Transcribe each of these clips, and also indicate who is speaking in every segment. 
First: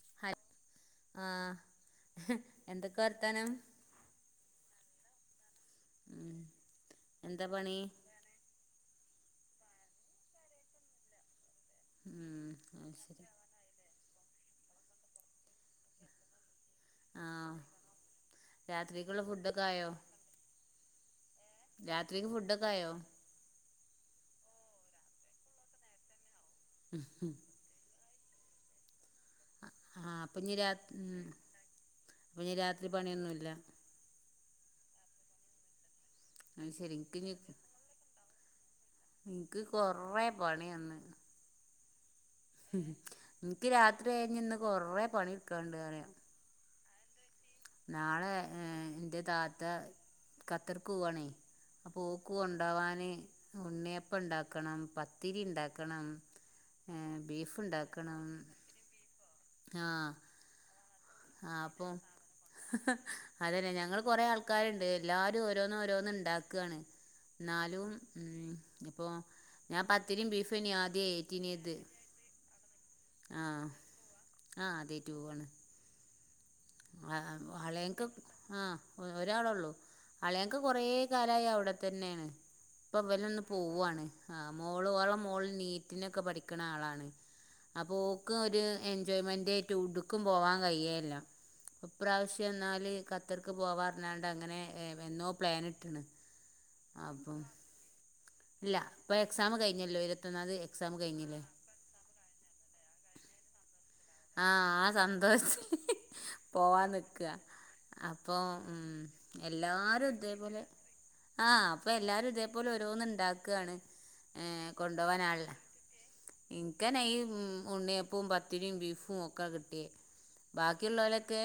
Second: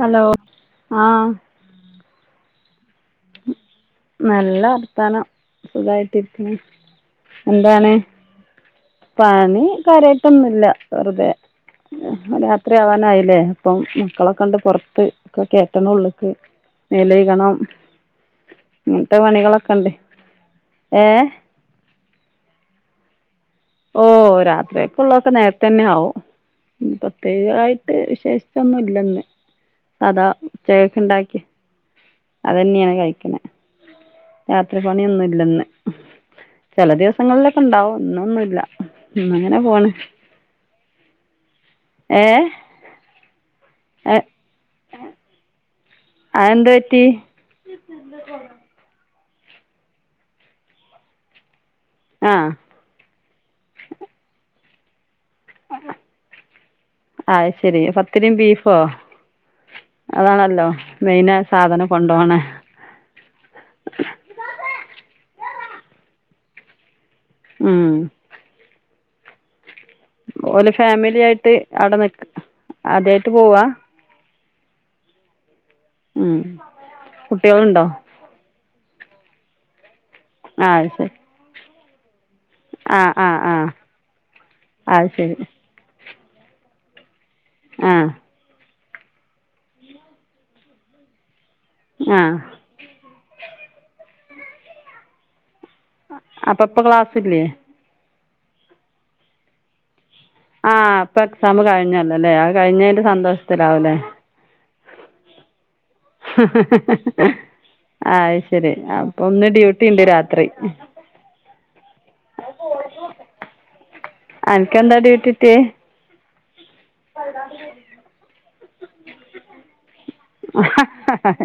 Speaker 1: Hello
Speaker 2: ഹൽ ആഹ് എന്തൊക്കെ വർത്താനം
Speaker 1: നല്ല വർത്താനം
Speaker 2: ഉം
Speaker 1: സുഖായിട്ടിരിക്ക്ന്
Speaker 2: എന്താ പണി
Speaker 1: എന്താണ് പണി കാര്യായിട്ടൊന്നുല്ല വെറുതെ
Speaker 2: ഉം
Speaker 1: രാത്രി
Speaker 2: അത് ശരി
Speaker 1: ആവാനായില്ലേ പ്പം മക്കളൊക്കെണ്ട് പൊറത്ത് ഒക്കെ കേറ്റണം ഉള്ള്ക്ക് മേലെയ്കണം
Speaker 2: ആഹ്
Speaker 1: ഇങ്ങത്തെ
Speaker 2: രാത്രിക്കുള്ള ഫുഡൊക്കെ ആയോ
Speaker 1: പണികളൊക്കെണ്ട് ഏഹ്
Speaker 2: രാത്രിക്ക് ഫുഡൊക്കായോ
Speaker 1: ഓഹ് രാത്രിയക്കുള്ളതൊക്കെ നേരത്തെന്നെ ആവും പ്രത്യേകായി ടെ വിശേഷിച്ചൊന്നുല്ലന്ന്
Speaker 2: ആഹ്
Speaker 1: സദാ
Speaker 2: അപ്പൊ ഇനി രാ ഉം
Speaker 1: കേക്ക്ണ്ടാക്കി
Speaker 2: അപ്പൊ ഇനി രാത്രി
Speaker 1: അതന്നെണ് കഴിക്ക്ണേ
Speaker 2: പണിയൊന്നുല്ല
Speaker 1: രാത്രി പണിയൊന്നുല്ലന്ന്
Speaker 2: അത്
Speaker 1: ചെല
Speaker 2: ശരി ഇൻക്ക് ഇനി
Speaker 1: ദിവസങ്ങളിലൊക്കെണ്ടാവും ഇന്നൊന്നുല്ല ഇന്നങ്ങനെ
Speaker 2: ഇൻക്ക്
Speaker 1: പോണ്
Speaker 2: കൊറേ പണിയന്ന്
Speaker 1: ഏഹ്
Speaker 2: ഉം ഇൻക്ക് രാത്രി കഴിഞ്ഞന്ന് കൊറെ പണി ഇട്ക്കാണ്ട് അറയാ
Speaker 1: അത് എന്താ പറ്റി
Speaker 2: നാളെ ഏഹ് ഇന്റെ താത്ത ഖത്തർക്ക് പോവാണേ? ഓക്ക്
Speaker 1: ആ
Speaker 2: കൊണ്ടാവാന് ഉണ്ണിയപ്പണ്ടാക്കണം പത്ത് ത്തിരിണ്ടാക്കണം ഏഹ് ബീഫ്ണ്ടാക്കണം.
Speaker 1: ഓഹ്
Speaker 2: ആഹ്
Speaker 1: ആണല്ലോ?
Speaker 2: ആഹ് പ്പോം അതല്ല ഞങ്ങള് കൊറേ ആൾക്കാരുണ്ട്. എല്ലാരും ഓരോന്നോരോന്നുണ്ടാക്കാണ്.
Speaker 1: ഉം
Speaker 2: ന്നാലും ഉം ഇപ്പോ ഞാപ ത്തിരി ബീഫ്
Speaker 1: ഓല്
Speaker 2: തന്ന്യാ ആദ്യ
Speaker 1: ഫാമിലി ആയിട്ട്
Speaker 2: ഏറ്റിനത്
Speaker 1: അവിടെ നിക്ക് ആദ്യായിട്ട് പോവാ
Speaker 2: ആഹ് ആഹ് ആദ്യായിറ്റ് പോവാണ്
Speaker 1: ഉം
Speaker 2: ആഹ് ആഹ്
Speaker 1: കുട്ടികളുണ്ടോ
Speaker 2: അളിയാക്ക ആഹ് ഒ ഒരാളൊള്ളൂ അളിയാക്ക
Speaker 1: ആ
Speaker 2: കൊറേ
Speaker 1: അത് ശരി
Speaker 2: കാലായി അവടെ തന്നെണ് പ്പൊ
Speaker 1: ആ ആ
Speaker 2: ഇവലൊന്ന്
Speaker 1: ആ
Speaker 2: പോവാണ് ആഹ് മോള്
Speaker 1: അത്
Speaker 2: ഓളെ
Speaker 1: ശരി
Speaker 2: മോള് നീ റ്റ്‌നൊക്കെ പഠിക്ക്ണ ആളാണ്. അപ്പൊ
Speaker 1: ആ
Speaker 2: ഓക്ക് ഒരു എൻജോയ്മെന്റയിട്ട് എവ്ടുക്കും പോവാ കഴിയല്ല
Speaker 1: ആ
Speaker 2: അപ്രാവശ്യംന്നാല് ഖ ത്തർക്ക് പോവാറഞ്ഞ്കാണ്ട് അങ്ങനെഏഹ് വെന്നോ പ്ലാന് ഇ
Speaker 1: ആഹ് അപ്പൊ പ്പ ക്ലാസ്ല്ല്ലേ?
Speaker 2: ഇല്ല പ്പൊ എക്സാം കഴിഞ്ഞല്ലോ ഇരു
Speaker 1: ആഹ് പ്പൊ എക്സാം കഴിഞ്ഞല്ലോല്ലേ അഹ് കഴിഞ്ഞേൻ്റെ സന്തോഷത്തിലാവുല്ലേ?
Speaker 2: ആഹ് ആഹ് സന്തോഷ പോവാൻ നിക്കാ അപ്പൊ
Speaker 1: ആഹ് ശരി
Speaker 2: ഉം
Speaker 1: അപ്പൊ ഒന്ന് ഡ്യൂട്ടി ഉണ്ട് രാത്രി
Speaker 2: എല്ലാരുന്തെങ്കിലും ആഹ് അപ്പൊ എല്ലാരും ഇതേപോലെ ഓരോന്ന്ണ്ടാക്കാണ് ഏഹ്
Speaker 1: അനക്കെന്താ
Speaker 2: കൊണ്ടോകാൻ
Speaker 1: ഡ്യൂട്ടി
Speaker 2: ആണല്ല
Speaker 1: കിട്ടിയേ
Speaker 2: ഇൻക്കെന്നെ ഈ ഉം ഉണ്ണിയപ്പോം പത്തിരീം ബീഫും ഒക്കെ കിട്ടിയേ. ബാക്കിള്ളോലോക്കെ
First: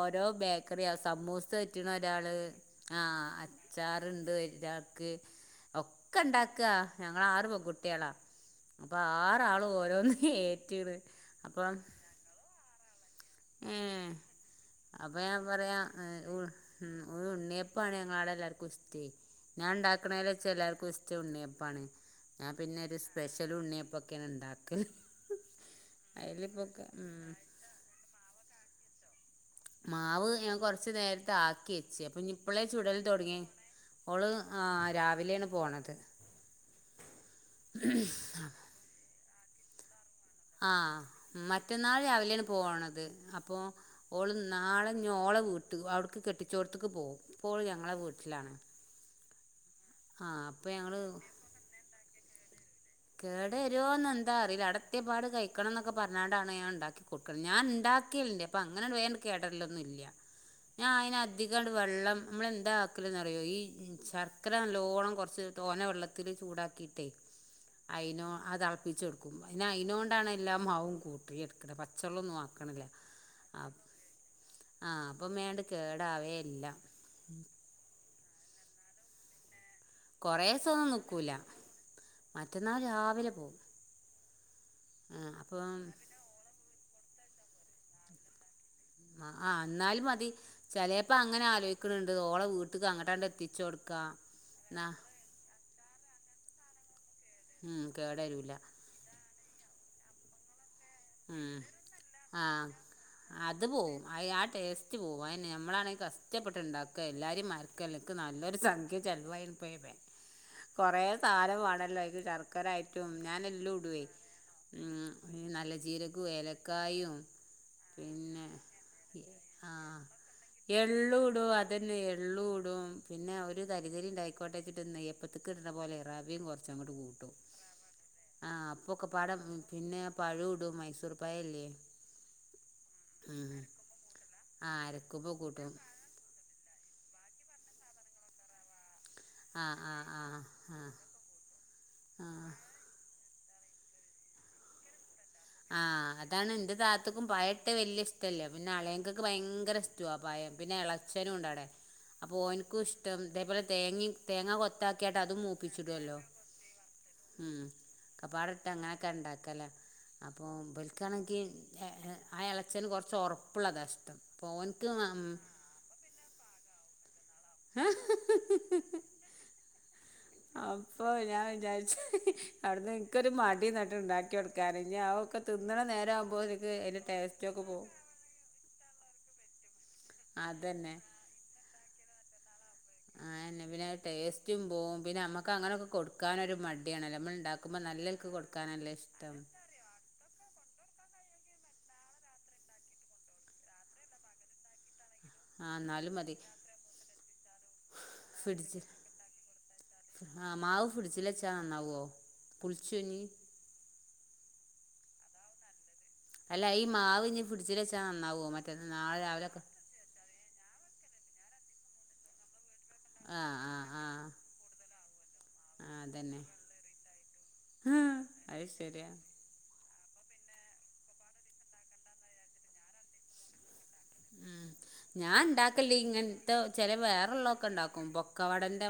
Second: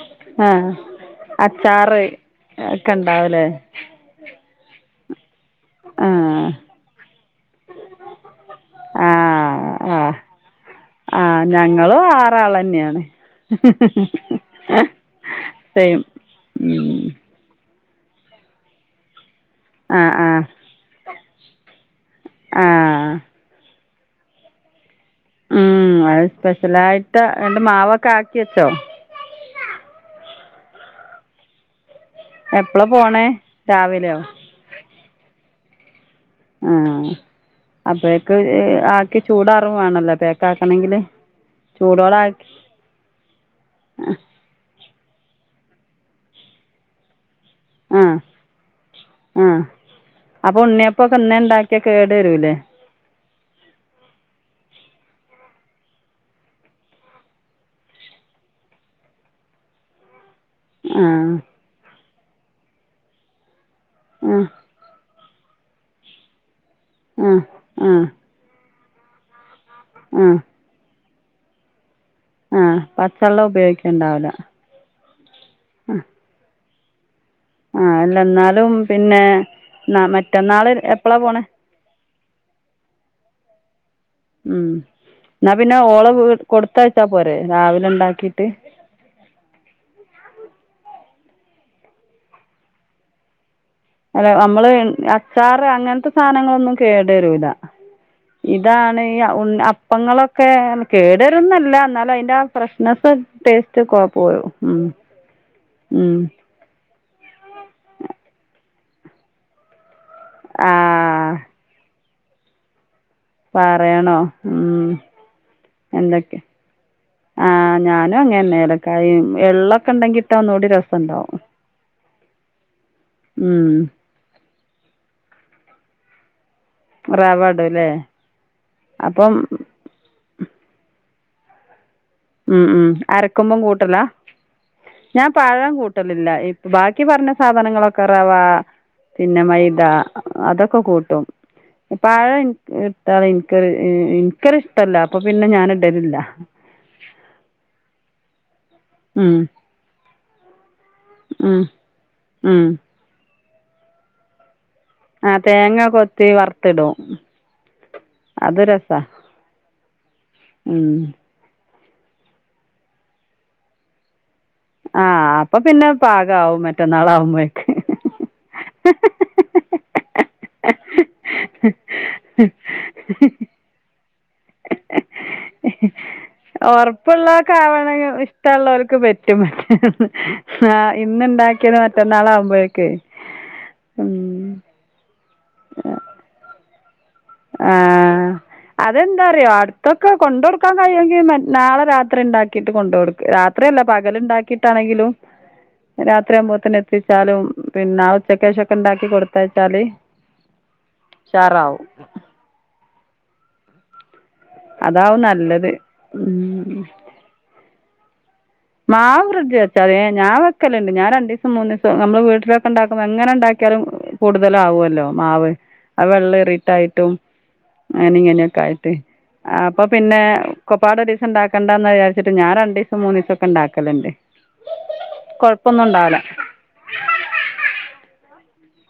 Speaker 2: ഓരോ
Speaker 1: ആഹ്
Speaker 2: ബേക്കറിയ സമൂസ പറ്റ്ണ
Speaker 1: അച്ചാറ്
Speaker 2: ഒരാള്
Speaker 1: ഒക്കെ ഉണ്ടാവുലേ?
Speaker 2: അച്ചാറ് ഇണ്ട് ഒരാക്ക് ഒക്കെ
Speaker 1: ആഹ്
Speaker 2: ഇണ്ടാക്കാ ഞങ്ങളാറ് പെൺകുട്ടികളാ. അപ്പൊ ആറ്
Speaker 1: ആഹ്
Speaker 2: ആളും ഓരോന്ന്
Speaker 1: ആഹ്
Speaker 2: ഏറ്റ്ണ് അപ്പം
Speaker 1: ആൾ തന്നെയാണ്.
Speaker 2: ഏ അപ്പ ഞാൻ പറയാ.
Speaker 1: സെയിം ഉം
Speaker 2: ഉണ്ണി അപ്പാണ് ഞങ്ങളാടെ എല്ലാർക്കും ഇഷ്ട്ടെ ഞാൻ
Speaker 1: ആഹ്
Speaker 2: ഉണ്ടാക്ക്ണേൽ
Speaker 1: ആഹ്
Speaker 2: വെച്ച് എല്ലാർക്കും ഇഷ്ട്ടം ഉണ്ണി അപ്പാണ്. ഞാൻ പിന്നെ
Speaker 1: ആഹ്
Speaker 2: സ്പെ [unintelligible] ത്തലും ഉണ്ണിയപ്പൊക്കെയാണ് ണ്ടാക്കല്.
Speaker 1: ഉം അത് സ്പെഷ്യലായിട്ട്
Speaker 2: ഉം
Speaker 1: ന്നട്ട് മാവൊക്കെ ആക്കി വെച്ചോ?
Speaker 2: മാവ് ഞാൻ കൊറച്ച് നേരത്തെ ആക്കി വെച്ച് അപ്പൊ ഇഞ്ഞ് ഇപ്പളെ
Speaker 1: എപ്പോഴാണ്
Speaker 2: ചുടൽ
Speaker 1: പോണത്
Speaker 2: തോടങ്ങിയ
Speaker 1: രാവിലെയോ
Speaker 2: ഓള് ആ രാവിലെയാണ് പോണത്.
Speaker 1: ആഹ അപ്പഴേക്ക് ആക്കി ചൂടാറും വാണല്ലോ പെക്ക്
Speaker 2: ആഹ മറ്റന്നാൾ രാവിലെയാണ് പോണത് അപ്പോ ഓള് നാളെ ഇഞ്ഞ് ഓളെ വീട്ട് അവിടുക്ക് കെട്ടിച്ചോടത്തേക്ക് പോകും. ഇപ്പോൾ ഞങ്ങളെ
Speaker 1: ആ
Speaker 2: വീട്ടിലാണ്.
Speaker 1: ആ
Speaker 2: ആഹ അപ്പൊ ഞങ്ങള്
Speaker 1: ച്ചാ കേട് വരൂലേ?
Speaker 2: കേടെരോന്ന് എന്താ അറീല്ല അടത്യ പാട് കഴിക്കണംന്നൊക്കെ പറഞ്ഞാണ്ടാണ് ഞാൻ ഇണ്ടാക്കി ഞാൻ ഇണ്ടാകൽണ്ട് അപ്പം അങ്ങനെ വേം കേടൽരോന്നും ഇല്ല. ഞാൻ
Speaker 1: ആ
Speaker 2: അയിന് അധികം വെള്ളം നമൾ എന്താ ആക്കൽന്ന് അറിയോ ഈ
Speaker 1: ആ
Speaker 2: ശർക്കര നലോണം കൊറച്ച് തോന വെള്ളത്തിൽ ചൂടാക്കിയിട്ടേ
Speaker 1: ആ ആ
Speaker 2: അയിനോ അത് അളപ്പിച്ചെടുക്കും. പിന്നെ
Speaker 1: ആ
Speaker 2: അയിനോണ്ടാണ് എല്ലാം മാവും കൂട്ടി എടുക്കുന്നത്. പച്ചള്ളംന്നും
Speaker 1: ആഹ പച്ചവെള്ളം ഉപയോഗിക്കണ്ടാവൂല?
Speaker 2: ആഹ അപ്പം വേം അണ്ട് കേടാവേല്ല.
Speaker 1: ആ അല്ല ന്നാലും പിന്നെ
Speaker 2: കുറേ
Speaker 1: മറ്റന്നാള്
Speaker 2: ദിവസമൊന്നും
Speaker 1: എപ്പളാ
Speaker 2: നിൽക്കൂല
Speaker 1: പോണെ?
Speaker 2: മറ്റന്നാൾ രാവിലെ പോകും.
Speaker 1: ഉം എന്നാ പിന്നെ ഓള കൊടുത്തയച്ചാ പോരെ രാവിലെ ഇണ്ടാക്കിട്ട്-
Speaker 2: ആഹ് ആഹ് എന്നാലും മതി ചിലപ്പോ അങ്ങനെ ആലോചിക്കണ്ണ്ട് ഓള വീട്ടക്ക് അങ്ങട്ടാണ്ട് എത്തിച്ച കൊടു
Speaker 1: അല്ലേ നമ്മള് അച്ചാറ് അങ്ങനത്തെ സാധനങ്ങളൊന്നും കേടരൂല
Speaker 2: ഉം കേടരൂല
Speaker 1: ഇതാണ് ഈ ഉണ്ണി അപ്പം അപ്പങ്ങളൊക്കെ
Speaker 2: ഉം
Speaker 1: കേടുരോന്നുംല്ല എന്നാലും അതിൻ്റെ ആ ഫ്രഷ്നെസ്സ്
Speaker 2: അത്
Speaker 1: ടേസ്റ്റ് ഒക്കെ
Speaker 2: പോവും അയ് ആ
Speaker 1: പോരും-
Speaker 2: ടേസ്റ്റ് പോവും നമ്മളാണെ കഷ്ടപ്പെട്ട് ഇണ്ടാക്ക എല്ലാരിം മാര്ക്ക് അല്ല ഇൻക്ക് നല്ലൊരു സംഖ്യ ചെലവായിണ് ഇപ്പോ അയ്മേൽ-
Speaker 1: ആ
Speaker 2: കൊറെ സാനം വാണല്ലോ അയ്ക്ക് ശർക്കരായി റ്റും ഞാനെല്ലും ഇടുവേ
Speaker 1: പറയണോ ഉം
Speaker 2: മം നല്ല ജീരകവും
Speaker 1: എന്തൊക്കെ
Speaker 2: ഏലക്കായും-
Speaker 1: ആ ഞാനും അങ്ങനെ
Speaker 2: പിന്നെ
Speaker 1: തന്നെ ഏലക്കായും എള്ളൊക്കെ
Speaker 2: ആഹ്
Speaker 1: ഉണ്ടെങ്കിൽ ഇട്ടാൽ ഒന്നുകൂടി രസമുണ്ടാവും
Speaker 2: എള്ളുടും അതന്നെ എള്ളൂടും പിന്നെ ഒരു
Speaker 1: ഉം
Speaker 2: തരിതരി ഉണ്ടായിക്കോട്ടേച്ചിട്ട് നെയ്യപ്പത്ത്ക്ക് ഇട് ണ പോലെ റവിം കൊർ ച്ചങ്ങോട്ട് കൂട്ടും
Speaker 1: റവ ഇടും അല്ലേ
Speaker 2: ആഹ് അപ്പൊക്കെപ്പാടെ
Speaker 1: അപ്പം
Speaker 2: പിന്നെ പഴുടും മൈസൂർ പഴല്ലേ-
Speaker 1: ഉം ഉം
Speaker 2: ഉം
Speaker 1: അരക്കുമ്പം കൂട്ടല
Speaker 2: ആഹ്
Speaker 1: ഞാൻ
Speaker 2: അരക്കുമ്പോ
Speaker 1: പഴം കൂട്ടും കൂട്ടൽല്ല ബാക്കി പറഞ്ഞ സാധനങ്ങളൊക്കെ റവാ പിന്നെ
Speaker 2: ആഹ്
Speaker 1: മൈദ
Speaker 2: ആഹ് ആഹ്
Speaker 1: അതൊക്കെ
Speaker 2: ആഹ്
Speaker 1: കൂട്ടും പഴം
Speaker 2: ആഹ്
Speaker 1: ഇൻക് ഇൻക്കൊര് ഇഷ്ട്ടല്ല അപ്പൊ പിന്നെ ഞാൻ ഇടലില്ല.
Speaker 2: ക്കും പഴട്ട് വലിയ ഇഷ്ട്ടല്ല പിന്നെ അളിയാക്കാക്ക്
Speaker 1: ഉം
Speaker 2: ഭയങ്കര ഇഷ്ട്ടാ ആഹ് പയം പിന്നെ ച്ഛനും
Speaker 1: ഉം
Speaker 2: ഇണ്ടാടെ അപ്പോ
Speaker 1: ഉം
Speaker 2: ഓന്ക്കും ഇഷ്ടം ഇതേപോലെ തേങ്ങിം- തേങ്ങ കൊത്താക്കിട്ട്
Speaker 1: ആ
Speaker 2: അതും
Speaker 1: തേങ്ങ
Speaker 2: മൂപ്പിച്ചിടുല്ലോ?
Speaker 1: കൊത്തി [unintelligible]
Speaker 2: ഒക്കെപ്പാടെ
Speaker 1: അത്
Speaker 2: ഇട്ട്
Speaker 1: രസമാണ്
Speaker 2: അങ്ങനെയൊക്കെ ഇണ്ടാക്കലാ- അപ്പോൾ
Speaker 1: ഉം
Speaker 2: ബൽക്കാണെങ്കിൽ ആഹ് എളച്ചന് കൊർച്ച് ഒർപ്പുള്ളതാ ഇഷ്ടം- അപ്പൊ ഓൻക്ക്
Speaker 1: ആഹ് അപ്പൊ പിന്നെ പാകം ആവും, മറ്റന്നാൾ ആവുമ്പഴോക്ക്-
Speaker 2: ആഹ്
Speaker 1: [unintelligible]
Speaker 2: അപ്പൊ ഞാൻ
Speaker 1: ഹ്
Speaker 2: വിചാരിച്ച്
Speaker 1: ഹ്
Speaker 2: അവിടുന്ന്
Speaker 1: ഹ് ഹ്
Speaker 2: ഇനക്കൊരു മടി നട്ട് ഉണ്ടാക്കി കൊടുക്കും. കരഞ്ഞ് ആ ഒക്കെ തിന്നണ നേര ആവുമ്പോത്തേക്ക് അതിന്റെ ടേസ്റ്റ് ഒക്കെ പോവും.
Speaker 1: മറ്റുള്ളവർക്ക് പറ്റും ആഹ്
Speaker 2: അതന്നെ
Speaker 1: ഇന്നുണ്ടാക്കിയത് മറ്റന്നാളാകുമ്പോഴേക്കെ.
Speaker 2: ആഹ് എന്നാ പിന്നെ ടേസ്റ്റും പോകും. പിന്നെ അമ്മക്ക് അങ്ങനെയൊക്കെ കൊടുക്കാനൊരു മടിയാണല്ലോ അമ്മൾ
Speaker 1: ആ
Speaker 2: ഉണ്ടാക്കുമ്പോ നല്ലേക്ക് കൊടുക്കാനല്ലേ ഇഷ്ടം.
Speaker 1: ഇതൊക്കെ കൊണ്ട് കൊടുക്കാൻ കഴിയുമെങ്കി നാളെ രാത്രി ഉണ്ടാക്കിയിട്ട് കൊണ്ട് കൊടുക്ക്. രാത്രിയല്ല പകൽ ഉണ്ടാക്കിയിട്ടാണെങ്കിലും.
Speaker 2: ആ എന്നാലും മതി
Speaker 1: രാത്രിയാകുമ്പോത്തനെ എത്തിച്ചാലും. പിന്നെ ആ ഉച്ചക്ക് ശേഷമൊക്കെ ഉണ്ടാക്കി കൊടുത്തയച്ചാല്
Speaker 2: ആഹ് മാവ് ഫ്രിഡ്ജിൽ വെച്ചാ നന്നാവോ പുളിച്ചുനി
Speaker 1: അതാവും നല്ലത്.
Speaker 2: അല്ല ഈ
Speaker 1: ഉം
Speaker 2: മാവ് ഇനി ഫ്രിഡ്ജില് വച്ചാ നന്നാവോ മറ്റേ നാളെ
Speaker 1: മാവ് ഫ്രിഡ്ജിൽ
Speaker 2: രാവിലെക്കെ
Speaker 1: വെച്ചാ മതി. ഞാൻ വെക്കല്ലുണ്ട്. ഞാൻ രണ്ടു ദിവസം മൂന്ന് ദിവസം നമ്മള് വീട്ടില ഉണ്ടാക്കുന്ന എങ്ങനെ
Speaker 2: ആ ആ
Speaker 1: ഉണ്ടാക്കിയാലും
Speaker 2: ആ
Speaker 1: കൂടുതല് ആവുമല്ലോ മാവ്.
Speaker 2: ആ
Speaker 1: അവ വെള്ളം
Speaker 2: അതന്നെ
Speaker 1: എറിട്ടായിട്ടും. അങ്ങനെ ഇങ്ങനെയക്കെ
Speaker 2: അത്
Speaker 1: ആയിട്ട്.
Speaker 2: ശരിയാ
Speaker 1: അപ്പൊ പിന്നെ കൊപ്പാട് ഒരു ദിവസം ഉണ്ടാക്കണ്ടാന്നന്ന് വിചാരിട്ട് ഞാൻ രണ്ടു ദിവസം മൂന്ന് ദിവസം ഒക്കെ ഉണ്ടാക്കലണ്ട്.
Speaker 2: ആഹ് ഞാൻ ഉണ്ടാക്കല് ഇങ്ങനത്തെ ചെല വേറ ഉള്ളതൊക്കെ ഉണ്ടാക്കുമ്പോ. കവാടന്റെ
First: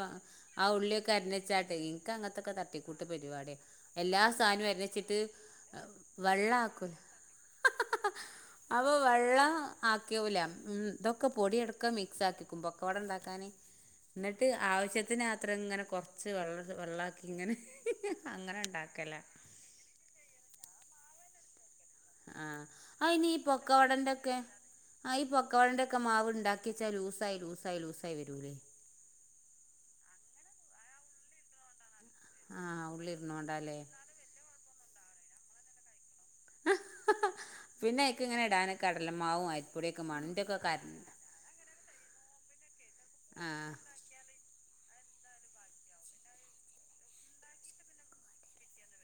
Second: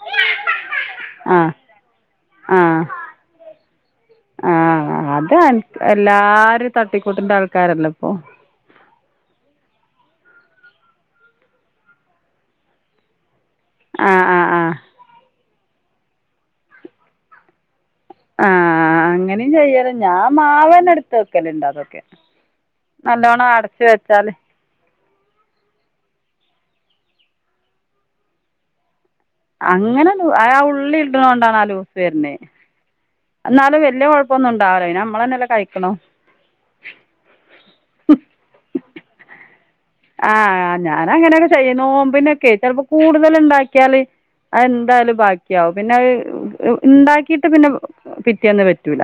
Speaker 2: ആ ഉള്ളിയൊക്കെ അരിഞ്ഞു
Speaker 1: ആ
Speaker 2: വച്ചാട്ട് ഇനക്ക് അങ്ങനത്തൊക്കെ
Speaker 1: ആ
Speaker 2: തട്ടിക്കൂട്ട് പരിപാടിയ- എല്ലാ
Speaker 1: ആ
Speaker 2: സാധനവും അരിഞ്ഞു വച്ചിട്ട്
Speaker 1: അത്
Speaker 2: വെള്ള
Speaker 1: എല്ലാവരും
Speaker 2: ആക്കൂം-
Speaker 1: തട്ടിക്കൂട്ടിൻ്റെ ആൾക്കാരല്ലേ ഇപ്പോൾ
Speaker 2: അവ വെള്ള ആക്കൂല ഉം ഇതൊക്കെ പൊടി എടുക്കാ മിക്സ് ആക്കിക്കും പക്കവട ഉണ്ടാക്കാന്
Speaker 1: ആ
Speaker 2: എന്നിട്ട്-
Speaker 1: ആ
Speaker 2: ട്ട്
Speaker 1: ആ
Speaker 2: ആവശ്യത്തിന് അത്ര ഇങ്ങനെ കുറച്ച് വെള്ള വെള്ളക്കി ഇങ്ങനെ. അങ്ങനെ ഉണ്ടാക്കും.
Speaker 1: ആഹ് അങ്ങനെയും ചെയ്യല് ഞാൻ മാവനടുത്ത് വെക്കല് ഇണ്ട് അതൊക്കെ.
Speaker 2: ആഹ് അയ്നി
Speaker 1: നല്ലോണം
Speaker 2: പൊക്ക
Speaker 1: അടച്ച് വെച്ചാല്
Speaker 2: വടന്റെക്കെ. ആഹ് ഈ പക്കാവടയന്റെ ഒക്കെ മാവ് ഉണ്ടാക്കി വെച്ചാൽ ലൂസായി ലൂസായി ലൂസായി വരൂല്ലേ.
Speaker 1: അങ്ങനെ ലൂ ആ ഉള്ളി ഇടണ കൊണ്ടാണ് ആ ലൂസ് വരണേ.
Speaker 2: ആഹ് ഉള്ളി.
Speaker 1: ന്നാലും വല്യ കൊ ഴപ്പമൊന്നുണ്ടാവില്ല പിന്നെ നമ്മള് തന്നെയല്ലേ കഴിക്കണതും
Speaker 2: പിന്നെ അയ്ക്ക് ഇങ്ങനെ ഇടാന് കടലമാവും അരി
Speaker 1: ആ ഞാൻ അങ്ങനെയൊക്കെ ചെയ്യും നോമ്പിനൊക്കെ ചെലപ്പോ കൂടുതല്
Speaker 2: ആഹ്
Speaker 1: ഉണ്ടാക്കിയാല് അത് എന്തായാലും ബാക്കിയാവും. പിന്നെ അഹ് ഉണ്ടാക്കിട്ട് പിന്നെ പിറ്റേന്ന് പറ്റൂല.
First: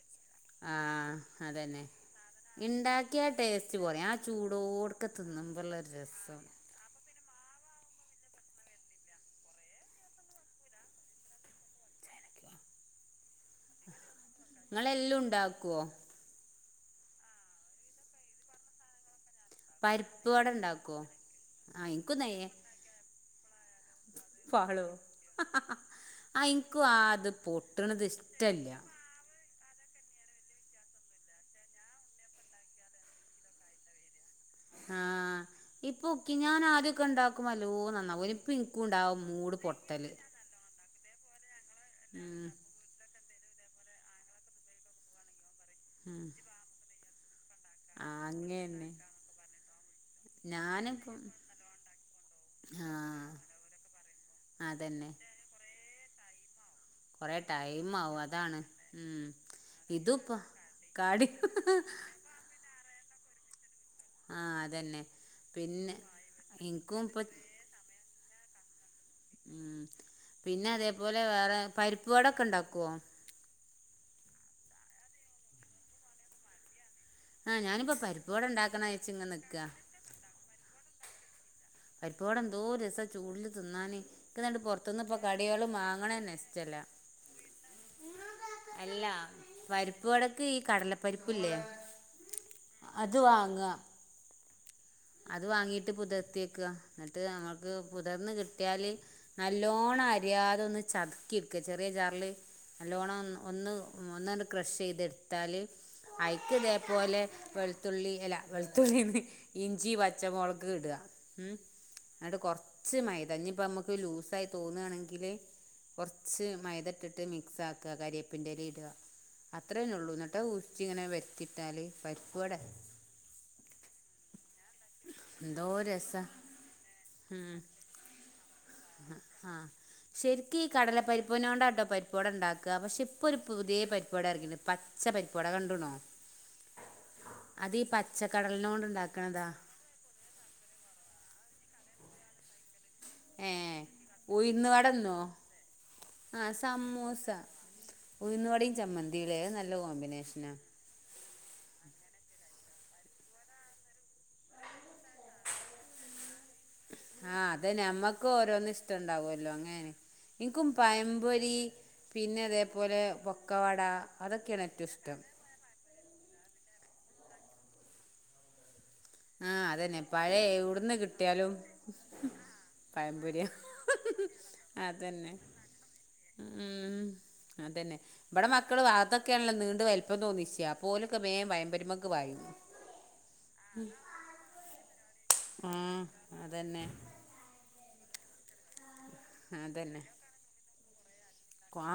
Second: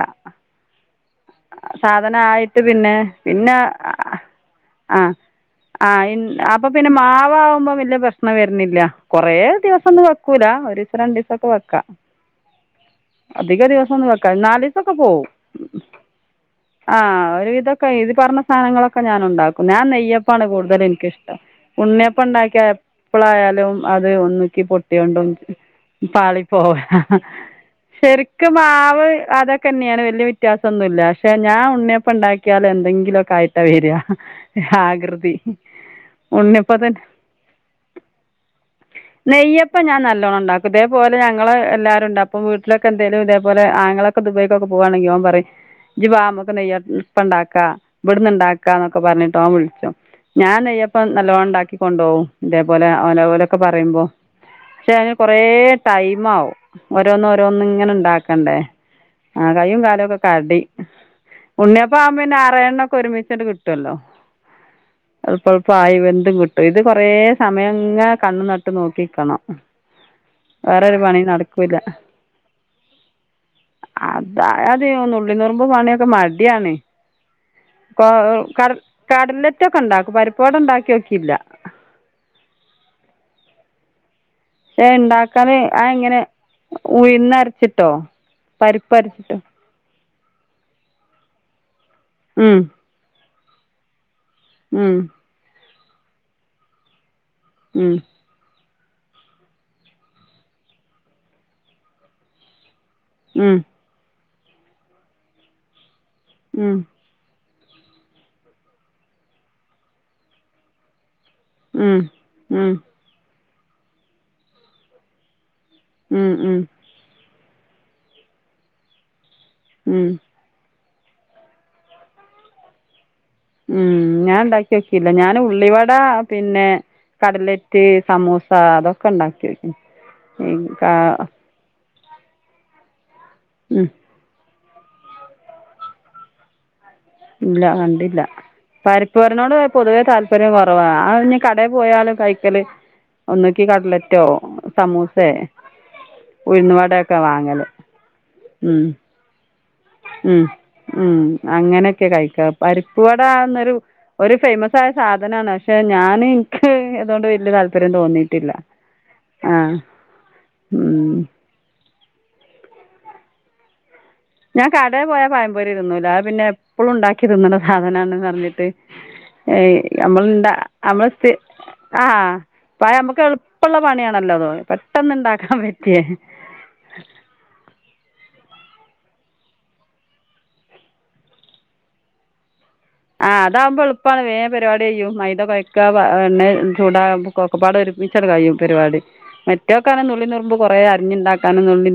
Speaker 2: ആഹ് അതന്നെ.
Speaker 1: സാധനം ആയിട്ട് പിന്നെ
Speaker 2: ഇണ്ടാക്കിയ
Speaker 1: പിന്നെ
Speaker 2: ടേസ്റ്റ് കൊറയും. ആ ചൂടോട്ക്കെ തിന്നുമ്പൊള്ളെ
Speaker 1: ആഹ് അപ്പൊ പിന്നെ മാവ് ആവുമ്പോ വലിയ പ്രശ്നം വരുന്നില്ല. കൊറേ ദിവസൊന്നും വെക്കൂല ഒരുസം രണ്ടസം ഒക്കെ വെക്കാ.
Speaker 2: ശരി.
Speaker 1: അധിക ദിവസം ഒന്ന് വെക്കാ നാലിസൊക്കെ
Speaker 2: ഇങ്ങളെല്ലും
Speaker 1: പോവും.
Speaker 2: ഇണ്ടാക്കോ
Speaker 1: ആഹ് ഒരു വിധോക്കെ ഇത് പറഞ്ഞ സാധനങ്ങളൊക്കെ ഞാൻ ഉണ്ടാക്കും ഞാൻ
Speaker 2: പരിപ്പ്
Speaker 1: നെയ്യപ്പാണ്
Speaker 2: വട
Speaker 1: കൂടുത [unintelligible]
Speaker 2: ഇണ്ടാക്കോ
Speaker 1: എനിക്കിഷ്ടം
Speaker 2: ആഹ് ഇൻക്കും
Speaker 1: ഉണ്ണിയപ്പം
Speaker 2: നെയ്യ്
Speaker 1: ഉണ്ടാക്കിയ എപ്പളായാലും അത് ഒന്നിക്കി
Speaker 2: പാളോ
Speaker 1: പൊട്ടിയൊണ്ടും. പാളി
Speaker 2: ആഹ്
Speaker 1: പോവാ
Speaker 2: ഇൻക്കും ആത് പൊട്ട്ണത്
Speaker 1: ശരിക്കും
Speaker 2: ഇഷ്ടല്ല
Speaker 1: മാവ് അതൊക്കെ. ക്കെന്നെയാണ് വല്യ വ്യത്യാസം ഒന്നുല്ല പക്ഷെ ഞാൻ ഉണ്ണിയപ്പം ഉണ്ടാക്കിയാല് എന്തെങ്കിലൊക്കെ ആയിട്ടാ വര ആകൃതി
Speaker 2: ആഹ് ഇപ്പൊ ഒക്കി ഞാൻ ആദ്യോക്കെ
Speaker 1: ഉണ്ണിയപ്പത്തിന്
Speaker 2: ഉണ്ടാക്കുമ്പൊ നല്ലോം നന്നാവോ യ്നിം ഇപ്പ ഇൻകൂണ്ട് ആ മൂട് പൊട്ടല്
Speaker 1: ഇതേ പോലെ ഞങ്ങള് എല്ലാരുണ്ട് അപ്പം
Speaker 2: ഉം
Speaker 1: വീട്ടില് ക്കെ എന്തേലും ഇതേപോലെ ആങ്ങൊളൊക്കെ ദുബായിക്കൊക്കെ പോവാണെങ്കിൽ ഓൻ പറയും ഇജി വാ
Speaker 2: ഉം
Speaker 1: നമക്ക് നെയ്യാ പ്പണ്ടാക്ക ഇവിടുന്ന് ഇണ്ടാക്കാ
Speaker 2: അങ്ങന്നെ
Speaker 1: എന്നൊക്കെ പറഞ്ഞിട്ട് ഓൻ വിൾച്ചും ഞാൻ നെയ്യപ്പം
Speaker 2: ഞാനിപ്പം
Speaker 1: നല്ലോണം ഉണ്ടാക്കി കൊണ്ടോവും ഇതേപോലെ ഓലെ
Speaker 2: ആഹ്
Speaker 1: ഓലൊക്കെ പറയുമ്പം ക്ഷേ
Speaker 2: അതന്നെ
Speaker 1: അയ്ന് കൊറേ ടൈമാവും ഓരോന്ന്
Speaker 2: കൊറെ
Speaker 1: ഓരോന്ന്
Speaker 2: ടൈം
Speaker 1: ഇങ്ങനെ
Speaker 2: ആവും
Speaker 1: ഇണ്ടാക്കണ്ടേ
Speaker 2: അതാണ് ഉം
Speaker 1: ആ കയ്യും കാലൊക്കെ
Speaker 2: ഇതുപ്പ
Speaker 1: കടിം
Speaker 2: കടി
Speaker 1: ഉണ്ണിയപ്പാവുമ്പോന്നെ ആറേഴെണ്ണം ഒക്കെ ഒരുമിച്ചങ്ങ് കിട്ടുവല്ലോ
Speaker 2: ആഹ് അതന്നെ
Speaker 1: എളപ്പളപ്പം
Speaker 2: പിന്നെ
Speaker 1: ആയി വെന്തും കിട്ടും ഇത്
Speaker 2: എനിക്കും
Speaker 1: കൊറേ
Speaker 2: ഇപ്പ
Speaker 1: സമയങ്ങ കണ്ണ് ന ട്ട് നോക്കിക്കണം
Speaker 2: ഉം പിന്നെ
Speaker 1: വേറൊരു
Speaker 2: അതേപോലെ
Speaker 1: പണി
Speaker 2: വേറെ
Speaker 1: നടക്കൂല്ല
Speaker 2: പരിപ്പ് വടൊക്കെ ഉണ്ടാക്കുവോ
Speaker 1: അത അതെയ നുള്ള് നുറുമ്പ് പണിയൊക്കെ മടിയാണ്
Speaker 2: ആഹ് ഞാനിപ്പോ പരിപ്പ് വട ഇണ്ടാക്കണോ വെച്ച്ങ്ങനെ നിക്ക
Speaker 1: ഇണ്ടാക്കും പരിപ്പ് വട ഇണ്ടാക്കിനോക്കിയില്ല
Speaker 2: പരിപ്പ് വട എന്തോരസ ചൂടില് തിന്നാന് ഇക്ക്ന്നട്ട്
Speaker 1: ഏഹ്
Speaker 2: പൊറത്ത്ന്ന് ഇപ്പോ
Speaker 1: ഇണ്ടാക്കാന്
Speaker 2: കടേള്
Speaker 1: അഹ് എങ്ങനെ
Speaker 2: മാങ്ങണന്നെ ഇഷ്ടല്ല
Speaker 1: ഉയ്ന്ന് അരച്ചിട്ടോ പരിപ്പരച്ചിട്ട്
Speaker 2: പരിപ്പ് വടക്ക് ഈ കടലപ്പരിപ്പില്ലേ
Speaker 1: മ്മ്ഹ്
Speaker 2: അത് വാങ്ങ
Speaker 1: മ്മ്ഹ്
Speaker 2: അത് വാങ്ങീട്ട് പുതിർത്തി വെക്ക എന്നിട്ട് മ്മൾക്ക്
Speaker 1: ഉം
Speaker 2: പുതിർന്ന് കി കിട്ടിയാല് നല്ലോണം അരിയാതെ ഒന്ന് ചതുക്കി എടുക്ക ചെറിയ ജാറില് നല്ലോണം ഒന്ന്
Speaker 1: ഉം
Speaker 2: ഒന്ന് ഒന്നങ്ങ് ക്രഷ് ചെയ്തെടുത്താല്
Speaker 1: ഉം
Speaker 2: അയിക്കിതേപോലെ വെളുത്തുള്ളി അല്ലാ വെളുത്തുള്ളിന്ന് ഇഞ്ചി പച്ചമുളക് ഇട
Speaker 1: ഉം
Speaker 2: എന്നിട്ട്
Speaker 1: ഉം
Speaker 2: കൊറച്ച് മൈദ ദ ഇട ഇനി ഇപ്പ നമുക്ക് ലൂസായി തോന്നുകാണെങ്കില്
Speaker 1: ഉം
Speaker 2: കൊറച്ച്
Speaker 1: ഉം
Speaker 2: മൈതട്ടിട്ട് മിക്സ് ആക്കി ക്ക കരിയപ്പിന്റെലെട അത്രേന്നെ
Speaker 1: ഉം
Speaker 2: ഉള്ളൂ [unintelligible] ഇങ്ങനെ വറ്റിട്ടാല് പരിപ്പ് വട ആയി
Speaker 1: മ്മ്ഹ് ഞാൻ ഇണ്ടാക്കി നോക്കീല്ല ഞാൻ
Speaker 2: എന്തോ
Speaker 1: ഉള്ളിവട
Speaker 2: രസമാണ്
Speaker 1: പിന്നെ കടലെറ്റ് സമൂസ അതൊക്കെ ഇണ്ടാക്കി നോക്കിണ്
Speaker 2: ശരിക്കും ഈ കടല പരിപ്പൊന കൊണ്ടാട്ടോ പരിപ്പാട ഇണ്ടാക്ക പക്ഷെ ഇപ്പൊ ഒരു പുതിയ
Speaker 1: ഉം
Speaker 2: പരിപ്പോട എറങ്ങിരിക്കന് പച്ച പരിപ്പട കണ്ടുണോ
Speaker 1: ഇല്ല
Speaker 2: അതീ
Speaker 1: കണ്ടില്ല
Speaker 2: പച്ചക്കടലിന കൊണ്ടിണ്ടാക്ക
Speaker 1: [unintelligible] പൊതുവേ താല്പര്യം കുറവാ ആ കടയിൽ പോയാലും കൈക്കല് ഒന്നക്കി
Speaker 2: ഏഹ്
Speaker 1: കട്ലറ്റോ
Speaker 2: ഉഴുന്നുവടന്നോ
Speaker 1: സമൂസേ
Speaker 2: ആഹ്
Speaker 1: ഉയ്ന്ന് വടക്കെ
Speaker 2: സമൂസ
Speaker 1: വാങ്ങല് മ്മ്ഹ്
Speaker 2: നല്ല നല്ല കോമ്പി
Speaker 1: മ്മ്ഹ് മ്മ്ഹ് അങ്ങനെക്കെ കഴിക്കാ പരിപ്പൊടാന്നൊരു ഒരു ഫേമസ് ആയ സാധനാണ് പക്ഷെ ഞാന്
Speaker 2: ആഹ് അതന്നെ മ്മക്ക് ഓരോന്ന് ഇഷ്ടണ്ടാവോല്ലോ
Speaker 1: ആ
Speaker 2: അങ്ങനെ എനിക്കും പയമ്പൊരി പിന്നെ അതേപോലെ പൊക്കവട അതൊക്കെയാനെറ്റോം ഇഷ്ടം
Speaker 1: ഓര് തിന്നൂല്ല അപിന്നെ എപ്പോഴും ഇണ്ടാക്കിതിന്നണ സാധനാണെന്ന് പറഞ്ഞിട്ട്
Speaker 2: ആഹ്
Speaker 1: ഏയ്
Speaker 2: അതന്നെ പഴയ
Speaker 1: നമ്മൾന്താ
Speaker 2: എവിടുന്ന്
Speaker 1: നമ്മള് സ്
Speaker 2: കിട്ടിയാലും
Speaker 1: ആഹ് പയ നമ്മുക്ക്
Speaker 2: പഴംപൊരിയോ
Speaker 1: എളുപ്പോള്ള പണിയാണല്ലോ പെട്ടെന്ന് ഇണ്ടാക്കാൻ പറ്റിയേ
Speaker 2: മ്മ്ഹ് അതന്നെ ഇവിടെ മക്കൾ അതൊക്കെയാണല്ലോ നീണ്ട വലിപ്പം തോന്നിച്ചേ അപ്പൊ ഓലൊക്കെ വേഗം പയംപൊരിമ്മക്ക് പായും
Speaker 1: ഇതാകുമ്പോ എളുപ്പാണ് വേം പരിവാടി കയ്യും മൈത കൊയക്ക
Speaker 2: ഉം
Speaker 1: എണ്ണെ
Speaker 2: അതന്നെ
Speaker 1: ചൂടാ ഒക്കപ്പാട ഒരുമിച്ചങ്ങ് കയും പരിപാടി മറ്റൊക്ക
Speaker 2: അതന്നെ
Speaker 1: നുള്ളിനുറുമ്പ് കൊറേ അരിഞ്ഞുണ്ടാക്ക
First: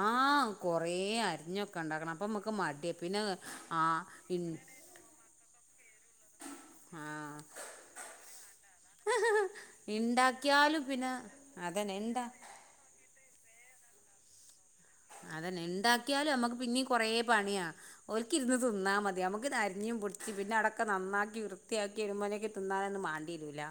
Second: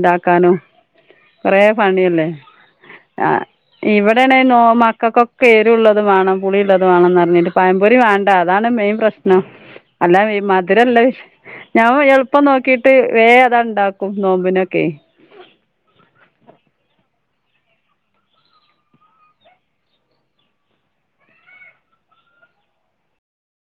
Speaker 2: ആ കൊറേ
Speaker 1: കൊറേ
Speaker 2: അരിഞ്ഞൊക്കെ ഉണ്ടാക്കണം അപ്പൊ
Speaker 1: പണിയല്ലേ
Speaker 2: നമുക്ക് മടിയ പിന്നെ ആ
Speaker 1: ഇവിടെണ
Speaker 2: ഇൻ
Speaker 1: നോ മ ക്കക്കൊക്കെ എരുള്ളതും വേണം പുളിയൊള്ളത്
Speaker 2: ആ
Speaker 1: വേണംന്ന്റിഞ്ഞിട്ട് പയംപൊരി വേണ്ട അതാണ് മെയിൻ പ്രശ്നം അല്ല
Speaker 2: ഇണ്ടാക്കിയാലും
Speaker 1: മധുരല്ല
Speaker 2: പിന്നെ
Speaker 1: ഞാൻ
Speaker 2: അതന്നെ ഇന്താ
Speaker 1: എളുപ്പം നോക്കിട്ട് വേം അതണ്ടാക്കും നോമ്പിനൊക്കെ
Speaker 2: അതന്നെ ഇണ്ടാക്കിയാലും നമ്മുക്ക് പിണ്നീം കൊറ പണിയാ ഓര്ക്ക ഇരുന്ന് തിന്നാ മതി നമുക്ക് അരിഞ്ഞും പിടിച്ച് പിന്നെ അടൊക്ക നന്നാക്കി വൃത്തിയാ തിരുമ്പോലേക്ക് തിന്നാനൊന്നും മാണ്ടിയിലൂല്ല